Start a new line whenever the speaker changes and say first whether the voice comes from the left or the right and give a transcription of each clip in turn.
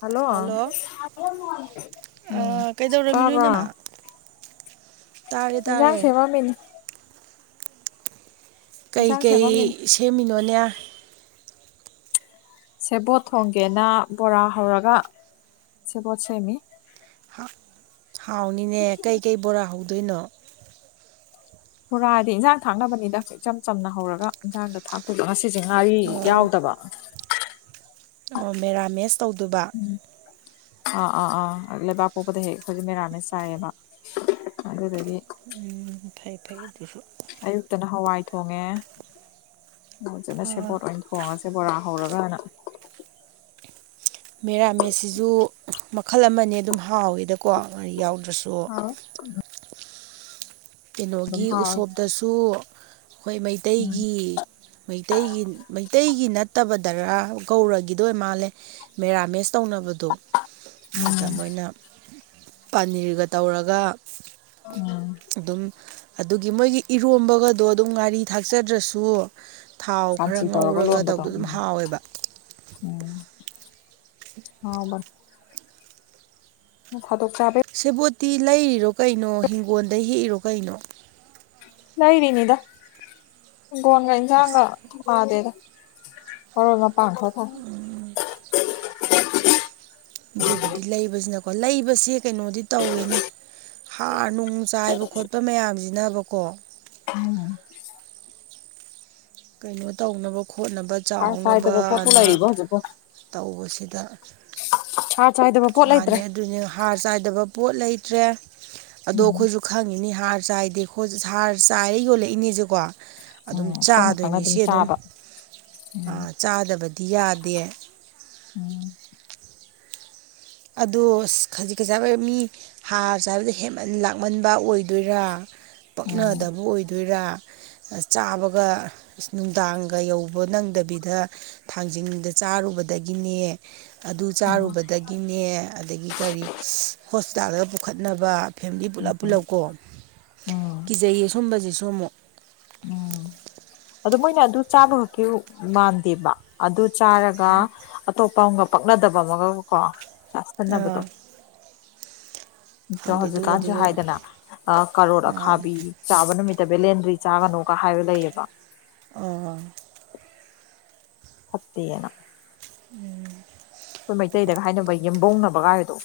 left: Hello ꯎꯝ
right: ꯀꯩꯗꯧꯔꯝꯃꯤꯅꯣ
left: ꯇꯥꯕꯥ
right: ꯏꯅꯝꯃ ꯇꯥꯔꯦ
left: ꯖꯥꯡꯁꯦ
right: ꯇꯥꯔꯦ
left: ꯃꯃꯤꯅꯤ ꯏꯟꯁꯥꯡ
right: ꯀꯩꯀꯩ
left: ꯁꯦꯝꯃꯝꯃꯤꯅꯤ
right: ꯁꯦꯝꯃꯤꯅꯣꯅꯦ
left: ꯁꯦꯕꯣꯠ ꯊꯣꯡꯒꯦꯅ ꯕꯣꯔꯥ ꯍꯧꯔꯒ ꯁꯦꯕꯣꯠ ꯁꯦꯝꯃꯤ
right: ꯍꯥꯎꯅꯤꯅꯦ ꯀꯩꯀꯩ ꯕꯣꯔꯥ ꯍꯧꯗꯣꯏꯅꯣ
left: ꯄꯨꯣꯔꯥꯗꯤ ꯏꯟꯖꯥꯡ ꯊꯥꯛꯅꯕꯅꯤꯗ ꯏꯆꯝ ꯆꯝꯅ ꯍꯧꯔꯒ ꯏꯟꯖꯥꯡꯗꯣ ꯊꯥꯛꯇꯣꯏꯗꯣ ꯉꯁꯤ ꯁꯤꯁꯦ ꯉꯥꯔꯤ
right: ꯑꯣ
left: ꯌꯥꯎꯗꯕ
right: ꯑꯣ ꯃꯦꯔꯥꯃꯦꯁ ꯇꯧꯗꯕ
left: ꯑꯥ ꯑꯥ ꯑꯥ ꯂꯩꯕꯥꯛ ꯄꯣꯛꯕꯗ ꯍꯦꯛ ꯍꯧꯖꯤꯛ ꯃꯦꯔꯥꯅ ꯆ ꯁꯥꯏꯌꯦꯕ ꯑꯗꯨ ꯀꯔꯤ
right: ꯍꯩꯗꯨꯁꯨ
left: ꯐꯇꯅ ꯍꯋꯥꯏ ꯊꯣꯡꯉꯦ ꯐꯖꯅ
right: ꯑꯥ
left: ꯁꯦꯕꯣꯠ ꯑꯣꯏꯅ ꯊꯣꯡꯉꯁꯦ ꯕꯣꯔꯥ ꯍꯧꯔꯒꯅ
right: ꯃꯦꯔꯥꯃꯦꯠꯁꯤꯁꯨ ꯃꯈꯜ ꯑꯃꯅꯦ ꯑꯗꯨꯝ ꯍꯥꯎꯋꯦꯗꯀꯣ ꯌꯥꯎꯗꯦ
left: ꯍꯥꯎ
right: ꯀꯩꯅꯣꯒꯤ
left: ꯍꯥꯎꯋꯦ
right: ꯎꯁꯣꯞꯇꯁꯨ ꯍꯣꯏ ꯃꯩꯇꯩꯒꯤ ꯃꯩꯇꯩꯒꯤ ꯃꯩꯇꯩꯒꯤ ꯅ ꯐꯠꯇꯕ ꯗꯔꯥ ꯧꯔꯒꯤꯗꯣꯏ ꯃꯥꯜꯂꯦ ꯃꯦꯔꯥꯃꯦꯁ ꯇꯧꯅꯕꯗꯣ ꯑꯗ ꯃꯣꯏꯅ ꯄꯅꯤꯔꯒ ꯇꯧꯔꯒ
left: ꯎꯝ
right: ꯑꯗꯨꯝ ꯑꯗꯨꯒꯤ ꯃꯣꯏꯒꯤ ꯏꯔꯣꯝꯕꯒꯗꯣ ꯑꯗꯨꯝ ꯉꯥꯔꯤ ꯊꯥꯛꯆꯗ꯭ꯔꯁꯨ ꯊꯥꯎ ꯈꯔ
left: ꯁꯥꯟꯇꯤ ꯇꯧꯔꯒ
right: ꯉꯧꯔꯒ
left: ꯂꯣꯟꯕꯗꯣ
right: ꯇꯧꯗꯣ ꯑꯗꯨꯝ ꯍꯥꯎꯋꯦꯕ
left: ꯑꯥꯎꯁ ꯐꯠꯇꯣꯛ ꯆ꯭ꯔꯥ
right: ꯁꯦꯕꯣꯠꯇꯤ ꯂꯩꯔꯤꯔꯣ ꯀꯩꯅꯣ ꯍꯤꯡꯒꯣꯜꯗ ꯍꯦꯛꯏꯔꯣ ꯀꯩꯅꯣ
left: ꯂꯩꯔꯤꯅꯤꯗꯒꯣ ꯏꯖꯥꯡꯒ
right: ꯑꯁ
left: ꯊꯃꯥꯗꯗ ꯑꯣꯔ ꯄꯥꯡꯈꯣ ꯊ
right: ꯀꯣ ꯂꯩꯕꯕꯁꯤ ꯀꯩꯅꯣꯗꯤ ꯇꯧꯋꯦꯅꯦ ꯍꯥꯔ ꯅꯨꯡ ꯆꯥꯏꯕ ꯈꯣꯠꯄ ꯃꯌꯥꯝꯁ ꯅꯕꯀꯣ ꯀꯩꯅꯣ ꯇꯧꯅꯕ ꯈꯣꯠꯅꯕ
left: ꯍꯥꯔ ꯆꯥꯏꯗꯕ ꯄꯣꯠꯄꯨ
right: ꯆꯥꯎꯅꯕꯅ
left: ꯂꯩꯔꯤꯕꯣ ꯍꯧꯖꯤꯛꯄꯣ
right: ꯇꯧꯕꯁꯤꯗ
left: ꯍꯥꯔ ꯆꯥꯏꯗꯕ ꯄꯣꯠ
right: ꯃꯥꯅꯤ
left: ꯂꯩꯇ꯭ꯔꯦ
right: ꯑꯗꯨꯅꯦ ꯍꯥꯔ ꯆꯥꯏꯗꯕ ꯄꯣꯠ ꯂꯩꯇ꯭ꯔꯦ ꯑꯗꯣ
left: ꯎꯝ
right: ꯑꯩꯈꯣꯏꯁꯨ ꯈꯪꯉꯤꯅꯤ ꯍꯥꯔ ꯆꯥꯏꯗꯦ ꯍꯥꯔ ꯆꯥꯏꯔ ꯌꯣꯜꯂꯛꯏꯅꯦꯁꯦꯀꯣ ꯑꯗꯨꯝ
left: ꯎꯝ ꯈꯪꯅ ꯈꯪꯅ
right: ꯆꯥꯗꯣꯏꯅꯤ ꯁꯤ ꯑꯗꯨꯝ
left: ꯆꯥꯕ ꯎꯝ
right: ꯆꯥꯗꯕꯗꯤ ꯌꯥꯗꯦ
left: ꯎꯝ
right: ꯑꯗꯣ ꯈꯖꯤꯛ ꯈꯖꯤꯛ ꯃꯤ ꯍꯥꯔ ꯆꯥꯕꯗ ꯍꯦꯃꯟ ꯂꯥꯛꯃꯟꯕ ꯑꯣꯏꯗꯣꯏꯔꯥ
left: ꯎꯝ
right: ꯄꯛꯅꯗꯕ ꯑꯣꯏꯗꯣꯏꯔꯥ ꯆꯥꯕꯒ ꯅꯨꯡꯗꯥꯡꯒ ꯌꯧꯕ ꯅꯪꯗꯕꯤꯗ ꯊꯥꯡꯖꯤꯡꯗ ꯆꯥꯔꯨꯕꯗꯒꯤꯅꯦ ꯑꯗꯨ ꯆꯥꯔꯨꯕꯗꯒꯤꯅꯦ ꯑꯗꯒꯤ ꯀꯔꯤ ꯍꯣꯁꯄꯤꯇꯥꯜꯗ ꯄꯨꯈꯠꯅꯕ ꯐꯦꯃꯤꯂꯤ ꯄꯨꯂꯞ ꯄꯨꯜꯂꯞꯀꯣ
left: ꯎꯝ
right: ꯀꯤꯖꯩ ꯑꯁꯨꯝꯕꯁꯤꯁꯨ ꯑꯃꯨꯛ
left: ꯎꯝ ꯑ ꯃꯣꯏꯅ ꯑꯗꯨ ꯆꯥꯕ ꯈꯛꯀꯤ ꯃꯥꯟꯗꯦꯕ ꯑꯗꯨ ꯆꯥꯔꯒ ꯑꯇꯣꯞꯄ ꯑꯃꯒ ꯄꯛꯅꯗꯕ ꯑꯃꯒ ꯀꯣ ꯁꯁꯇ
right: ꯑꯥ
left: ꯅꯕꯗꯣ ꯑꯣ
right: ꯈꯪꯗꯦ
left: ꯍꯧꯖꯤꯛꯀꯥꯟꯁꯨ
right: ꯑꯗꯨꯒꯗꯤꯗꯣ
left: ꯍꯥꯏꯗꯅ ꯀꯔꯣꯔ
right: ꯃꯥꯅꯤ
left: ꯑꯈꯥꯕꯤ ꯆꯥꯕ ꯅꯨꯃꯤꯠ ꯕꯦꯂꯦꯟꯗ꯭ꯔꯤ ꯆꯥꯒꯅꯨꯒ ꯍꯥꯏꯕ ꯂꯩꯌꯦꯕ
right: ꯑꯣ
left: ꯐꯠꯇ ꯌꯦꯅ
right: ꯎꯝ
left: ꯑꯩꯈꯣꯏ ꯃꯩꯇꯩꯗꯒ ꯍꯥꯏꯅꯕ ꯌꯦꯦꯝꯕꯧꯅꯕꯒꯥꯏꯕꯗꯣ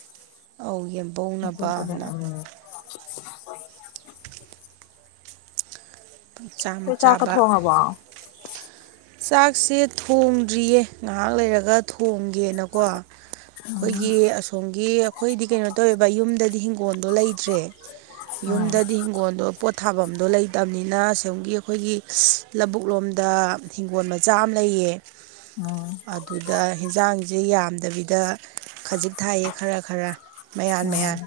right: ꯑꯧ ꯌꯦꯝꯕꯧꯅꯕ ꯍꯥꯏꯅ
left: [inaudible]
right: ꯆꯥꯃ
left: ꯆꯥꯛ ꯀ
right: ꯆꯥꯕ
left: ꯊꯣꯡꯉꯥꯕꯣ
right: ꯆꯥꯛꯁꯦ ꯊꯣꯡꯗ꯭ꯔꯤꯌꯦ ꯉꯥꯏꯍꯥꯛ ꯂꯩꯔꯒ ꯊꯣꯡ ꯈꯣꯏꯒꯦ ꯑꯁꯣꯝꯒꯦ ꯑꯩꯈꯣꯏꯗꯦ ꯀꯔꯤꯅꯣ ꯇꯥꯏꯕ ꯑꯁꯣꯃꯒꯦ ꯑꯦꯡꯈꯣꯜꯒꯤ ꯍꯤꯡꯒꯣꯜꯗꯣ ꯂꯩꯇ꯭ꯔꯦ
left: ꯎꯝ
right: ꯌꯨꯝꯗꯗꯤ ꯍꯤꯡꯒꯣꯜꯗꯣ ꯊꯥꯐꯝꯗꯣ ꯂꯩꯇꯕꯅꯤꯅ ꯑꯁꯣꯝꯒꯤ ꯑꯩꯈꯣꯏꯒꯤ ꯂꯧꯕꯨꯛ ꯂꯣꯝꯗ ꯍꯤꯡꯒꯣꯜ ꯃꯆꯥ ꯑꯃ ꯂꯩꯌꯦ
left: ꯎꯝ
right: ꯑꯗꯨꯗ ꯍꯟꯖꯥꯡꯁꯦ ꯌꯥꯝꯗꯕꯤꯗ ꯈꯖꯤꯛ ꯊꯥꯏꯌꯦ ꯈꯔ ꯈꯔ ꯃꯌꯥꯟ ꯃꯌꯥꯟ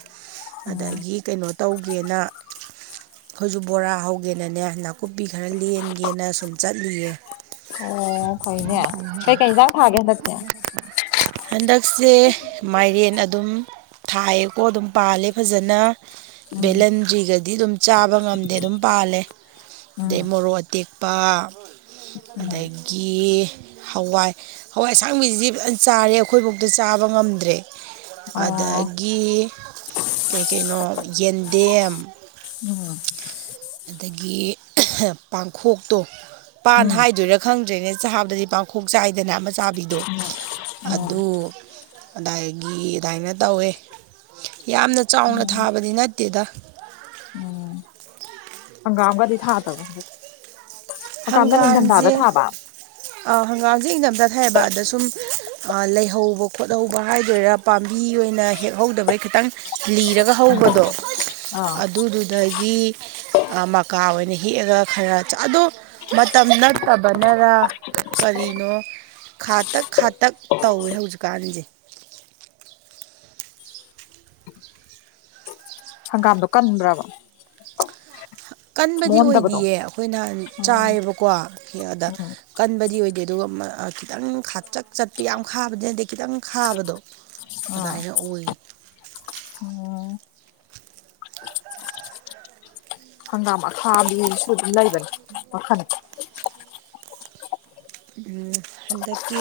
right: ꯑꯗꯒꯤ ꯀꯩꯅꯣ ꯇꯧꯒꯦꯅ ꯑꯩꯈꯣꯏꯁꯨ ꯕꯣꯔꯥ ꯍꯧꯒꯦꯅꯅꯦ ꯅꯥꯀꯨꯞꯄꯤ ꯈꯔ ꯂꯦꯟꯒꯦꯅ ꯁꯨꯝ ꯆꯠꯂꯤ
left: ꯑꯣ ꯐꯩꯅꯦ ꯀꯩ ꯀꯩꯖ ꯊꯥꯒꯦ ꯅꯠꯇꯌꯥ
right: ꯍꯟꯗꯛꯁꯦ ꯃꯥꯏꯔꯦꯟ ꯑꯗꯨꯝ ꯊꯥꯏꯌꯦꯀꯣ ꯑꯗꯨꯝ ꯄꯥꯜꯂꯦ ꯐꯖꯅ
left: ꯎꯝ
right: ꯚꯦꯂꯟꯗ꯭ꯔꯤꯒꯗꯤ ꯑꯗꯨꯝ ꯆꯥꯕ ꯉꯝꯗꯦ ꯑꯗꯨꯝ ꯄꯥꯜꯂꯦ
left: ꯎꯝ
right: ꯑꯗꯩ ꯃꯣꯔꯣꯛ ꯑꯇꯦꯛ ꯄ
left: ꯎꯝ
right: ꯑꯗꯒꯤ ꯍꯋꯥꯏ ꯍꯋꯥꯏ ꯑꯁꯥꯡꯕꯤꯁꯤ ꯐꯖ ꯆꯥꯔꯦ ꯑꯩꯈꯣꯏꯐꯧꯗ ꯆꯥꯕ ꯉꯝꯗ꯭ꯔꯦ
left: ꯑꯣ
right: ꯑꯗꯒꯤ ꯀꯩ ꯀꯩꯅꯣ ꯌꯦꯟꯗꯦꯝ
left: ꯎꯝ
right: ꯑꯗꯒꯤ ꯄꯥꯡꯈꯣꯛꯇꯣ ꯄꯥꯟ
left: ꯎꯝ
right: ꯍꯥꯏꯗꯣꯏꯔꯥ ꯈꯪꯗ꯭ꯔꯦꯅꯦ ꯆꯥꯕꯗꯗꯤ ꯄꯥꯡꯈꯣꯛ ꯆꯥꯏꯗ ꯗꯅ ꯑꯃ ꯆꯥꯕꯤꯗꯣ
left: ꯎꯝ
right: ꯑꯗꯨ ꯑꯗꯨꯗꯒꯤ ꯑꯗꯨꯃꯥꯏꯅ ꯇꯧꯋꯦ ꯌꯥꯝꯅ ꯆꯥꯎꯅ ꯊꯥꯕꯗꯤ ꯅꯠꯇꯦꯗ
left: ꯎꯝ ꯍꯪꯒꯥꯒꯥꯗꯤ ꯊꯥ ꯇꯕ
right: ꯍꯪꯒꯥꯝꯁꯦ ꯑ ꯍꯪꯒꯥꯝꯁꯦ ꯏꯪꯅꯝꯇ ꯊꯩꯌꯦꯕ ꯑꯗ ꯁꯨꯝ ꯂꯩꯍꯧꯕ ꯈꯣꯠꯍꯧꯕ ꯍꯥꯏꯗꯣꯏꯔꯥ ꯄꯥꯝꯕꯤ ꯑꯣꯏꯅ ꯍꯦꯛꯍꯧꯗꯕꯩ ꯈꯤꯇꯪ ꯂꯤꯔꯒ ꯍꯧꯕꯗꯣ
left: ꯑꯥ
right: ꯑꯗꯨꯗꯨꯗꯒꯤ ꯃꯀꯥ ꯑꯣꯏꯅ ꯍꯦꯛꯛꯑꯒ ꯈꯔ ꯑꯗꯣ ꯃꯇꯝ ꯅꯠꯇꯕꯅꯔ ꯀꯔꯤꯅꯣ ꯈꯥꯇꯛ ꯈꯥꯇꯛ ꯇꯧꯋꯦ ꯍꯧꯖꯤꯛꯀꯥꯟꯁꯦ
left: ꯍꯪꯒꯥꯝꯗꯣ ꯀꯟꯕ꯭ꯔꯕ
right: ꯀꯟꯕꯗꯤ
left: ꯃꯣꯟꯗꯕꯗꯣ
right: ꯑꯣꯏꯗꯤꯌꯦ ꯑꯩꯈꯣꯏ ꯅꯍꯥꯟ
left: ꯑꯣ
right: ꯆꯥꯏꯌꯦꯕꯀꯣ ꯑꯗ ꯀꯟꯕꯗꯤ ꯑꯣꯏ ꯑꯗꯨꯒ ꯈꯤꯇꯪ ꯆꯛ ꯆꯠꯄ ꯌꯥꯝ ꯈꯥꯕꯗꯤ ꯅꯠꯇꯦ ꯈꯤꯇꯪ ꯈꯥꯕꯗꯣ
left: ꯑ
right: ꯑꯗꯨꯃꯥꯏꯅ ꯑꯣꯏ
left: ꯎꯝ
right: [inaudible]
left: ꯍꯪꯒꯥꯝ ꯃꯈꯥꯒꯤꯁꯨ ꯑꯗꯨꯝ ꯂꯩꯕꯅꯤ ꯃꯈꯜ
right: ꯝ ꯍꯟꯗꯛꯀꯤ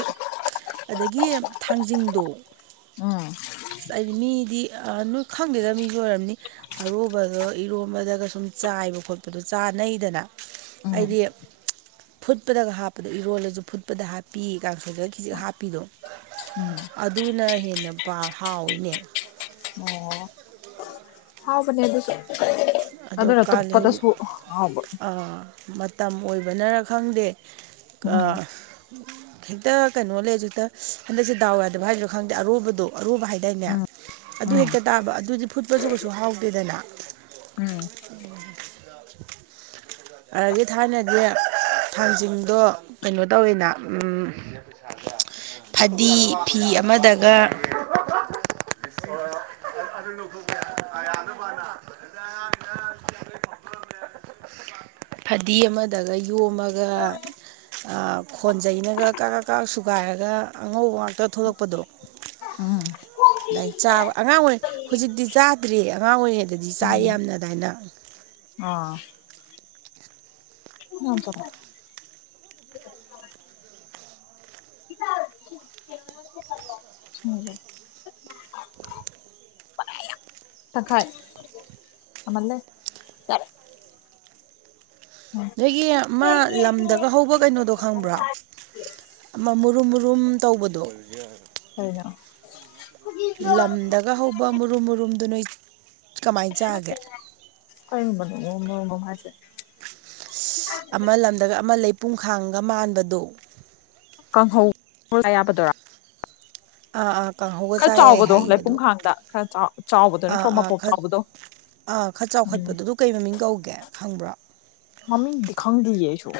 right: ꯑꯗꯒꯤ ꯊꯥꯡꯖꯤꯡꯗꯣ꯫
left: ꯎꯝ
right: [unintelligible] ꯑꯁ ꯑꯩꯗꯤ ꯃꯤꯗꯤ ꯑ ꯅꯣꯏ ꯈꯪꯗꯦꯗ ꯃꯤꯁꯨ ꯑꯣꯏꯔꯝꯅꯤ ꯑꯔꯨꯕꯗꯣ ꯏꯔꯣꯟꯝꯕꯗꯒ ꯁꯨꯝ ꯆꯥ ꯑꯥꯏꯕ ꯈꯠꯄꯗ ꯆꯥꯅꯩꯗꯅ
left: ꯎꯝ
right: ꯍꯥꯏꯗꯤ ꯐꯨꯠꯄꯗ ꯍꯥꯞꯄ ꯏꯔꯣꯜꯂꯁꯨ ꯐꯨꯠꯄꯗ ꯍꯥꯞꯄꯤ ꯀꯥꯡꯁꫭꯏꯗ ꯈꯤꯖꯤꯛ ꯍꯥꯞꯄꯤꯗꯣ꯫
left: ꯎꯝ
right: ꯑꯗꯨꯅ ꯍꯦꯟꯅ ꯕ ꯍꯥꯎꯋꯏꯅꯦ꯫
left: ꯑꯣ ꯍꯥꯎꯕꯅꯦ ꯑꯗꯨꯁꯨ
right: ꯑꯗꯣ
left: ꯑꯗꯨꯅ
right: ꯀꯥꯂꯦ ꯍꯧꯖꯤꯛ
left: ꯇꯨꯄꯗꯁꯨꯥ ꯍꯥꯎꯕ꯫
right: ꯃꯇꯝ ꯑꯣꯏꯕꯅꯔ ꯈꯪꯗꯦ꯫
left: ꯎꯝ
right: ꯀꯥ ꯍꯦꯛꯇ ꯀꯩꯅꯣ ꯂꯩꯁꯨ ꯍꯦꯛꯇ ꯍꯟꯗꯛꯁꯦ ꯗꯥꯎ ꯌꯥꯗꯕ ꯍꯥꯏꯗꯣꯏ꯭ꯔꯥ ꯈꯪꯗꯦ ꯑꯔꯨꯕꯗꯣ꯫ ꯑꯔꯨꯕ ꯍꯥꯏꯗꯥꯏꯅꯦ
left: ꯎꯝ
right: ꯑꯗꯨ
left: ꯎꯝ
right: ꯍꯦꯛꯇ ꯇꯥꯕ ꯑꯗꯨꯗꯤ ꯐꯨꯠꯄꯁꯨ ꯀꯩꯁꯨ ꯍꯥꯎꯗꯦꯗꯅ꯫
left: ꯎꯝ
right: ꯑꯗꯒꯤ ꯊꯥꯏꯅꯗꯤ ꯊꯥꯡꯖꯤꯡꯗꯣ ꯀꯩꯅꯣ ꯇꯧꯋꯤꯅ ꯝ ꯐꯗꯤ ꯐꯤ ꯑꯃꯗꯒ [inaudible] [unintelligible] ꯐꯗꯤ ꯑꯃꯗꯒ ꯌꯣꯝꯑꯒ ꯑꯥ ꯈꯣꯟꯖꯩꯅꯒ ꯀ ꯀ ꯁꯨꯒꯥꯏꯔꯒ ꯑꯉꯧꯕ ꯉꯥꯛꯇ ꯊꯣꯛꯂꯛꯄꯗꯣ
left: [unintelligible]
right: [unintelligible] ꯑꯗꯥꯏꯅ ꯆꯥꯕ ꯑꯉꯥꯡ ꯑꯣꯏꯔꯤꯉꯩ ꯍꯧꯖꯤꯛꯇꯤ ꯆꯥꯗ꯭ꯔꯤ ꯑꯉꯥꯡ ꯑꯣꯏꯔꯤꯉꯩꯗꯗꯤ ꯆꯥꯏ
left: ꯎꯝ
right: ꯌꯥꯝꯅ ꯑꯗꯥꯏꯅ꯫
left: ꯑꯥ [inaudible] [unintelligible] ꯁꯤꯡꯖꯦ ꯇꯪꯈꯥꯏ ꯌꯥꯝꯃꯜꯂꯦ꯫ ꯌꯥꯔꯦ ꯎꯝ
right: ꯅꯣꯏꯒꯤ ꯃꯥ ꯂꯝꯗꯒ ꯍꯧꯕ ꯀꯩꯅꯣꯗꯣ ꯈꯪꯕ꯭ꯔꯣ꯫ ꯑꯃ ꯃꯨꯔꯨꯝ-ꯃꯨꯔꯨꯝ ꯇꯧꯕꯗꯣ꯫
left: ꯀꯔꯤꯅꯣ
right: ꯂꯝꯗꯒ ꯍꯧꯕ ꯃꯔꯨꯝ ꯃꯔꯨꯝꯗꯨ ꯅꯣꯏ ꯀꯃꯥꯏꯅ ꯆꯥꯒꯦ꯫
left: ꯀꯔꯝꯕꯅꫭ ꯅꫭꯡꯃꫭꯝ ꯍꯥꯥꯏꯁꯦ꯫
right: ꯑꯃ ꯂꯝꯗꯒ ꯑꯃ ꯂꯩ ꯄꯨꯝꯈꯥꯡꯒ ꯃꯥꯟꯕꯗꯣ꯫
left: ꯀꯥꯡꯍꯧ ꯌꯥꯕꯗꫭꯔꫭ꯫
right: ꯑꯥ ꯑꯥ ꯀꯥꯡꯍꯧꯒ ꯆꯥ ꯌꯥꯏ
left: ꯆꯥꯎꯕꯗꯣ
right: ꯍꯥꯏꯌꯦ ꯑꯗꯣ꯫
left: ꯂꯩꯄꯨꯡꯈꯥꯡꯗ ꯈꯔ ꯆꯥꯎ ꯆꯥꯎꯕꯗꯣ
right: ꯑꯥ
left: ꯅꯠꯇ꯭ꯔꯣ ꯃꯄꯣꯛ ꯆꯥꯎꯕꯗꯣ꯫
right: ꯑꯥ ꯈꯠ ꯆꯥꯎꯈꯠꯄꯗꯨ ꯑꯗꯨ ꯀꯩ ꯃꯃꯤꯡ ꯀꯧꯒꯦ ꯈꯪꯕ꯭ꯔꯥ꯫
left: ꯃꯃꯤꯡꯗꯤ ꯈꯪꯗꯌꯤꯦ ꯑꯩꯁꯨꯨ꯫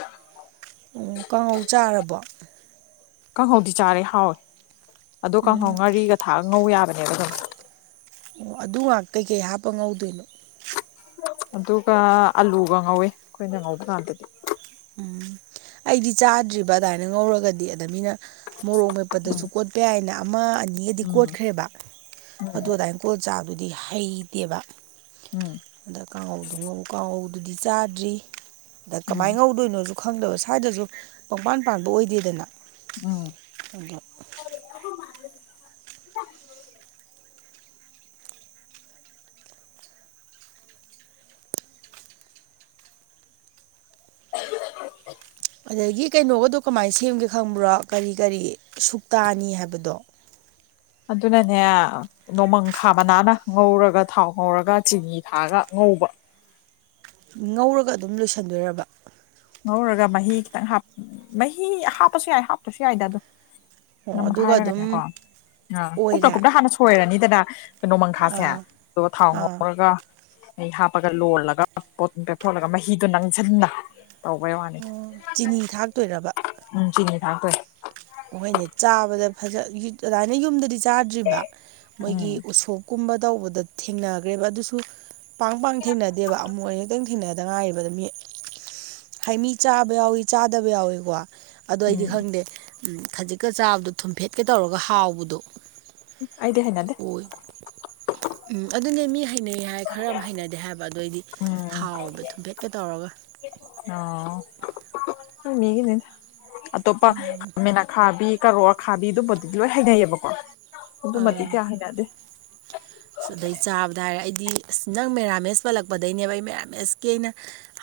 right: ꯑꫭ ꯀꯥꯡꯉꯧ ꯆꯥꯔꯕꫭ꯫
left: ꯀꯥꯡꯍꯧꯗꯤ ꯆꯥꯔꯦ ꯍꯥꯎꯋꯦ ꯑꯗꯣ
right: ꯎꯝ
left: ꯀꯥꯡꯍꯧ ꯉꯥꯔꯤꯒ ꯊꯥꯛ ꯉꯧ ꯌꯥ ꯃꯅꯦꯕꯗꯨꯝ
right: ꯑꯣ ꯑꯗꯨ ꯉꯥꯛꯇꯀꯩ ꯍꯥꯞꯄ ꯉꯧꯗꯣꯏꯅꯣ꯫
left: ꯑꯗꯨꯒ ꯑꯂꯨꯒ ꯉꯧꯋꯦ ꯑꯈꯣꯏꯅ ꯉꯧꯕ ꯀꯥꯟꯗꯗꯤ꯫
right: ꯎꯝ ꯑꯩꯗꯤ ꯆꯥꯗ꯭ꯔꯤꯕ ꯑꯗꯨꯃꯥꯏꯅ ꯉꯧꯔꯒꯗꯤ ꯑꯗ ꯃꯤꯅ ꯃꯣꯔꯣꯛ ꯃꯦꯄꯗꯁꯨ ꯀꯣꯠꯄ ꯌꯥꯏꯅ ꯑꯃ ꯒꯗꯤ
left: ꯎꯝ
right: ꯀꯣꯠꯈ꯭ꯔꯦꯕ ꯑꯗꯨ ꯑꯗꯥꯏꯅ ꯀꯣꯜ ꯆꯥꯗꯨꯗꯤ ꯍꯩꯇꯦꯕ꯫
left: ꯎꯝ
right: ꯑꯗ ꯀꯥꯡꯉꯧꯗꯨ ꯉꯧ ꯀꯥꯡꯉꯧꯗꯨꯗꯤ ꯆꯥꯗ꯭ꯔꯤ ꯑꯗ
left: ꯎꯝ
right: ꯀꯃꯥꯏꯅ ꯉꯧ ꯁꯨ ꯈꯪꯗꯕ ꯁ꯭ꯋꯥꯏꯗꯁꯨ ꯃꯪꯄꯥꯟ ꯄꯥꯟꯕ ꯑꯣꯏꯗꯦꯗꯅ꯫
left: ꯎꯝ
right: ꯑꯗꫭ
left: [unintelligible] [unintelligible]
right: ꯑꯗꯒꯤ ꯀꯩꯅꯣꯒꯗꯣ ꯀꯃꯥꯏꯅ ꯁꯦꯝꯒꯦ ꯈꯪꯕ꯭ꯔꯣ ꯀꯔꯤ-ꯀꯔꯤ ꯁꯨꯛꯇꯥꯅꯤ ꯍꯥꯏꯕꯗꯣ꯫ [unintelligible]
left: ꯑꯗꯨꯅꯅꯦ ꯅꯣꯡꯃꯪ ꯈꯥ ꯃꯅꯥꯅ ꯉꯧꯔꯒ ꯊꯥꯎ ꯉꯧꯔꯒ ꯆꯤꯅꯤ ꯊꯥꯒ ꯉꯧꯕ
right: ꯉꯧꯔꯒ ꯑꯗꯨꯝ ꯂꯣꯏꯁꯟꯗꯣꯏꯔꯕ
left: ꯉꯧꯔꯒ ꯃꯍꯤ ꯈꯤꯇꯪ ꯍꯥꯞ ꯃꯍꯤ ꯍꯥꯞꯄꯁꯨ ꯌꯥꯏ ꯍꯥꯞꯇ꯭ꯔꯁꯨ ꯌꯥꯏꯗ ꯑꯗꯨꯝ
right: ꯑꯣ
left: ꯅꯝ
right: ꯑꯗꯨꯒ ꯑꯗꯨꯝ
left: ꯘꯥꯏꯔꯒꯅꯦꯀꯣ ꯑ ꯀꯨꯞꯅ
right: ꯑꯣꯏꯔꯦ
left: ꯀꯨꯞꯅ ꯍꯥꯟꯅ ꯁꯣꯏꯔꯅꯤꯗꯅ ꯅꯣꯃꯪꯈꯥꯁꯦ
right: ꯑꯥ
left: ꯑꯗꯨꯒ ꯊꯥꯎ
right: ꯑꯥ
left: ꯉꯧꯔꯒ ꯃꯍꯤ ꯍꯥꯞꯄꯒ ꯂꯣꯜꯂꯒ ꯄꯣꯠꯇꯨ ꯄꯦꯊꯣꯛꯍꯜꯂꯒ ꯃꯍꯤꯗꯨ ꯅꯪꯁꯤꯟꯅ ꯇꯧꯕꯩ ꯋꯥꯅꯤꯗ
right: ꯑꯣ ꯆꯤꯅꯤ ꯊꯥꯛꯇꯣꯏꯔꯕ
left: ꯎꯝ ꯆꯤꯅꯤ ꯊꯥꯛꯇꯣꯏꯅꯤ
right: ꯍꫭꯏꯅꯦ ꯆꯥꯕꯗ ꯐꯖ ꯌꯨ ꯑꯗꯨꯃꯥꯏꯅ ꯌꯨꯝꯗꯗꯤ ꯆꯥꯗ꯭ꯔꯤꯕ ꯃꯣꯏꯒꯤ
left: ꯎꯝ
right: ꯎꯁꯣꯛꯞ ꯀꯨꯝꯕ ꯇꯧꯕꯗ ꯊꯦꯡꯅꯈ꯭ꯔꯦꯕ ꯑꯗꯨꯁꯨ ꯄꯥꯡ ꯄꯥꯡ ꯊꯦꯡꯅꯗꯦꯕ ꯑꯃꯨꯛ ꯑꯅꯤꯔꯛꯇꯪ ꯊꯦꯡꯅꯗ ꯉꯥꯏꯔꯤꯕꯗ ꯃꯤ ꯍꯥꯏ ꯃꯤ ꯆꯥꯕ ꯌꯥꯎꯋꯤ ꯆꯥꯗꯕ ꯌꯥꯎꯏꯀꯣ ꯑꯗꫭ ꯑꯩꯗꯤ
left: ꯎꯝ
right: ꯈꯪꯗꯦ ꯈꯖꯤꯛꯀ ꯆꯥꯕꯗꯣ ꯊꯨꯝꯐꯦꯠꯀ ꯇꯧꯔꯒ ꯍꯥꯎꯕꯗꯣ
left: ꯑꯩꯗꯦ ꯍꯩꯅꯗꯦ
right: ꯑꯣꯏ ꯎꯝ ꯑꯗꯨꯅꯦ ꯃꯤ ꯍꯩꯅꯩ ꯍꯥꯏ ꯈꯔ ꯑꯃ ꯍꯩꯅꯗꯦ ꯍꯥꯏꯕ ꯑꯗꯨ ꯑꯩꯗꯤ
left: ꯎꯝ
right: ꯍꯥꯎꯋꯦꯕ ꯊꯨꯝꯐꯦꯠꯀ ꯇꯧꯔꯒ
left: ꯑꯣ ꯃꯤ ꯃꯤꯒꯤꯅꯤ ꯑꯇꯣꯞꯄ ꯈꯥꯃꯦꯟ ꯑꯈꯥꯕꯤ ꯀꯥꯔꫭ ꯈꯥꯕꯤ ꯑꯗꯨꯝꯕꯗꯨꯗꯤ ꯂꯣꯏ ꯍꯩꯅꯩꯌꯦꯕꯀꯣ ꯑꯗꯨꯃꯗꯤ
right: ꯑꯥ
left: ꯀꯌꯥ ꯍꯥꯏꯅꯗꯦ
right: ꯑꯗꯩ ꯆꯥꯕꯗ ꯍꯥꯏꯔꯦ ꯑꯩꯗꯤ ꯑꯁ ꯅꯪ ꯃꯦꯔꯥꯃꯦꯁ ꯄꯜꯂꯛꯄꯗꯩꯅꯦꯕ ꯑꯩ ꯃꯦꯔꯥꯃꯦꯁꯀꯤ ꯑꯩꯅ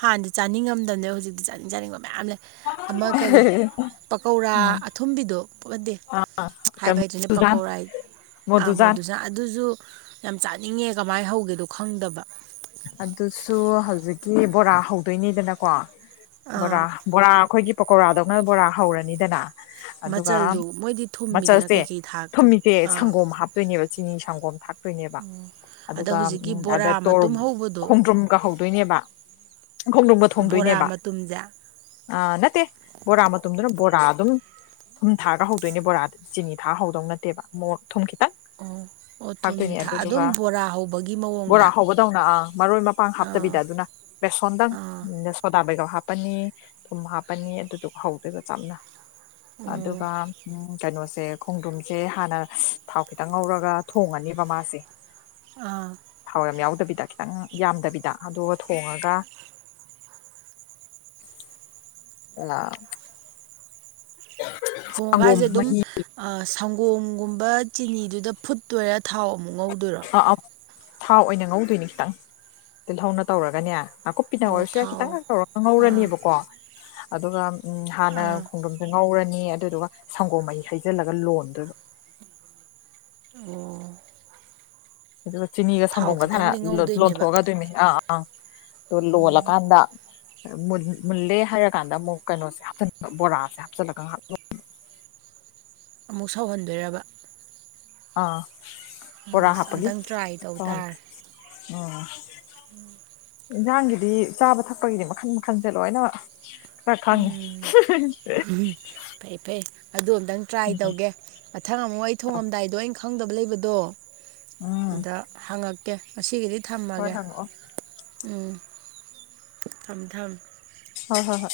right: ꯍꯥꯟꯗꯤ ꯆꯥꯅꯤꯡꯉꯝꯗꯝꯅꯦ ꯍꯧꯖꯤꯛꯇꯤ ꯆꯥꯅꯤꯡ ꯆꯥꯅꯤꯡꯕ ꯃꯌꯥꯝ ꯂꯩ ꯑꯃ ꯀꯔꯤ ꯄꯀꯧꯔꯥ
left: ꯎꯝ
right: ꯑꯊꯨꯝꯕꯤꯗꯣ ꯄꯣ ꯑꯟꯗꯦ
left: ꯑꯥ ꯀꯩ
right: ꯍꯥꯏꯕ ꯍꯩꯇ꯭ꯔꯦꯅꯦ
left: ꯃꯣꯗꯨꯖꯥꯟ
right: ꯄꯀꯧꯔꯥꯏ ꯑꯥ ꯃꯣꯗꯨꯖꯥꯟ ꯑꯗꯨꯁꯨ ꯌꯥꯝ ꯆꯥꯅꯤꯡꯉꯦ ꯀꯃꯥꯏꯅ ꯍꯧꯒꯦꯗꯣ ꯈꯪꯗꯕ
left: ꯑꯗꯨꯁꯨ ꯍꯧꯖꯤꯛꯀꯤ ꯕꯣꯔꯥ ꯍꯧꯗꯣꯏꯅꯤꯗꯅꯀꯣ ꯕꯣꯔꯥ
right: ꯑꯥ
left: ꯕꯣꯔꯥ ꯑꯩꯈꯣꯏꯒꯤ ꯄꯀꯧꯔꯥꯗꯧꯅ ꯕꯣꯔꯥ ꯍꯧꯔꯅꯤꯗꯅ ꯑꯗꯨꯒ
right: ꯃꯆꯜꯗꯣ ꯃꯣꯏꯗꯤ ꯊꯨꯝꯃꯤꯗꯅ
left: ꯃꯆꯜꯁꯦ
right: ꯀꯩꯀꯩ ꯊꯥꯛꯄꯗꯣ
left: ꯊꯨꯃꯤꯁꯦ
right: ꯑꯥ
left: ꯁꯪꯒꯣꯝ ꯍꯥꯞꯇꯣꯏꯅꯦꯕ ꯆꯤꯅꯤ ꯁꯪꯒꯣꯝ ꯊꯥꯛꯇꯣꯏꯅꯦꯕ
right: ꯑꯗ
left: ꯑꯗꯨꯒ
right: ꯍꯧꯖꯤꯛꯀꯤ
left: ꯎꯝ ꯑꯗ
right: ꯕꯣꯔꯥ
left: ꯇꯣꯔ
right: ꯃꯇꯨꯝ ꯍꯧꯕꯗꯣ
left: ꯈꯣꯡꯗ꯭ꯔꯨꯝ ꯀ ꯍꯧꯗꯣꯏꯅꯦꯕ ꯈꯣꯡꯗ꯭ꯔꯨꯝꯒ
right: ꯕꯣꯔꯥ
left: ꯊꯣꯡꯗꯣꯏꯅꯦꯕ
right: ꯃꯇꯨꯝꯁꯦ
left: ꯑ ꯅꯠꯇꯦ ꯕꯣꯔꯥ ꯃꯇꯨꯝꯗꯨꯅ ꯕꯣꯔꯥ ꯑꯗꯨꯝ ꯊꯨꯝ ꯊꯥꯛꯑꯒ ꯍꯧꯗꯣꯏꯅꯦ ꯕꯣꯔꯥꯗꯤ ꯆꯤꯅꯤ ꯊꯥꯛꯑ ꯍꯧꯗꫭꯏ ꯅꯠꯇꯦꯕ ꯃꯣ ꯊꯨꯝ ꯈꯤꯇꯪ
right: ꯑꯣ ꯑꯣ
left: ꯊꯥꯛꯇꯣꯏꯅꯦ
right: ꯊꯨꯝ ꯊꯥꯛ
left: ꯑꯗꯨꯗꯨꯒ
right: ꯑꯗꯨꯝ ꯕꯣꯔꯥ ꯍꯧꯕꯒꯤ
left: ꯕꯣꯔꯥ
right: ꯃꯑꯣꯡꯗ
left: ꯍꯧꯕꯗꯧꯅ ꯑꯪ ꯃꯔꫭꯏ
right: ꯑꯥ
left: ꯃꯄꯥꯡ‌ꯍꯥꯞꯇꯕꯤꯗ ꯑꯗꯨꯅ ꯕꯦꯁꫭꯟ ꯗꯪ
right: ꯑꯥ
left: ꯗ ꯁꫭꯗꯥ ꯕꯩꯒꯞ ꯍꯥꯞꯄꯅꯤ ꯊꯨꯝ ꯍꯥꯞꯄꯅꯤ ꯑꯗꯨꯗꯨꯒ ꯍꯧꯗꯣꯏꯕ ꯆꯝꯅ
right: ꯑꯣ
left: ꯑꯗꯨꯒ ꯎꯝ ꯀꯩꯅꯣꯁꯦ ꯈꯣꯡꯗ꯭ꯔꯨꯝꯁꯦ ꯍꯥꯟꯅ ꯊꯥꯎ ꯈꯤꯇꯪ ꯉꯧꯔꯒ ꯊꯣꯡꯉꯅꯦꯕ ꯃꯥꯁꯦ
right: ꯑꯥ
left: ꯊꯥꯎ ꯌꯥꯎꯗꯕꯤꯗ ꯈꯤꯇꯪ ꯌꯥꯝꯗꯕꯤꯗ ꯑꯗꯨꯒ ꯊꯣꯉꯒ [inaudible]
right: ꯊꯣꯡꯉꯒ ꯍꯥꯏꯁꯦ ꯑꯗꯨꯝ
left: ꯃꯍꯤ
right: ꯁꯪꯒꯣꯝꯒꯨꯝꯕ ꯆꯤꯅꯤꯗꯨꯗ ꯐꯨꯠꯇꯣꯏꯔ ꯊꯥꯎ ꯑꯃꯨꯛ ꯉꯧꯗꫭꯏꯔꫭ
left: ꯑꯥ ꯑꯥ ꯊꯥꯎ ꯑꯣꯏꯅ ꯉꯧꯗꯣꯏꯅꯤ ꯈꯤꯇꯪ ꯇꯤꯜꯍꯧꯅ ꯇꯧꯔꯒꯅꯦ ꯅꯥꯀꯨꯞꯄꯤꯅ
right: ꯑꯣ
left: ꯑꯣꯏꯔꯁꯨ ꯌꯥꯏ
right: ꯊꯥꯎ
left: ꯈꯤꯇꯪ ꯈꯛ ꯇꯧꯔꯒ
right: ꯑꯥ
left: ꯉꯧꯔꯅꯦꯕꯀꯣ ꯑꯗꯨꯒ ꯎꯝ ꯍꯥꯟꯅ
right: ꯑꯥ
left: ꯈꯣꯡꯗ꯭ꯔꯨꯝꯁꯦ ꯉꯧꯔꯅꯤ ꯑꯗꯨꯗꯨꯒ ꯁꯪꯒꯣꯝ ꯃꯍꯤ ꯍꯩꯖꯜꯂꯒ ꯂꯣꯟꯗꫭꯏꯕ
right: ꯑꯣ
left: ꯑꯗꯨꯒ ꯆꯤꯅꯤꯒ
right: ꯊꯥꯎ
left: ꯁꯪꯒꯣꯝꯒꯁꯤ
right: ꯈꯤꯇꯪꯗꯤ
left: ꯍꯥꯟꯅ
right: ꯉꯧꯗꯣꯏꯅꯦꯕ
left: ꯂꯣꯟꯊꯣꯛꯑꯒ ꯗꫭꯏꯃꯤ ꯑꯥ ꯑꯥ ꯗꯨ ꯂꫭꯜꯂ ꯀꯥꯟꯗ ꯃꯨꯜ ꯃꯨꯜꯂꯦ ꯍꯥꯏꯔꯀꯥꯟꯗ ꯑꯃꯨꯛ ꯀꯩꯅꯣꯁꯦ ꯍꯥꯞꯆꯟꯕ ꯕꯣꯔꯥꯁꯦ ꯍꯥꯞꯆꯤꯜꯂꯒ ꯉꯍꯥꯛ ꯂꫭꯟ
right: ꯑꯃꯨꯛ ꯁꯧꯍꯟꯗꯣꯏꯔꯕ
left: ꯑꯥ ꯕꫭꯔꯥ
right: ꯑꯁ
left: ꯍꯥꯞꯄꯒꯤ
right: ꯑꯝꯇꯪ ꯇ꯭ꯔꯥꯏ
left: ꯁꯧꯍꯟ ꯑꯥ
right: ꯎꯝ
left: ꯏꯟꯖꯥꯡꯒꯤꯗꯤ ꯆꯥꯕ ꯊꯛꯄꯒꯤꯗꯤ ꯃꯈꯟ ꯃꯈꯜꯁꯦ ꯂꯣꯏꯅ ꯈꯔ ꯗꯪꯉꯦ
right: ꯐꯩ ꯐꯩ ꯑꯗꯨ ꯑꯝꯇꯪ ꯇ꯭ꯔꯥꯏ ꯇꯧꯒꯦ ꯃꯊꯪ ꯑꯃꯨꯛ ꯑꯩ ꯊꯣꯡꯉꯝꯗꯥꯏꯗꯣ ꯑꯩꯅ ꯈꯪꯗꯕ ꯂꯩꯕꯗꯣ
left: ꯎꯝ
right: ꯑꯗ ꯍꯥꯡꯉꯛꯀꯦ ꯉꯁꯤꯒꯤꯗꯤ
left: ꯍꯣꯏ
right: ꯊꯝꯃꯒꯦ
left: ꯍꯉꯛꯑꯣ
right: ꯎꯝ ꯆꯝ ꯊꯝ
left: ꯍꯣꯏ ꯍꯣꯏ ꯍꯣꯏ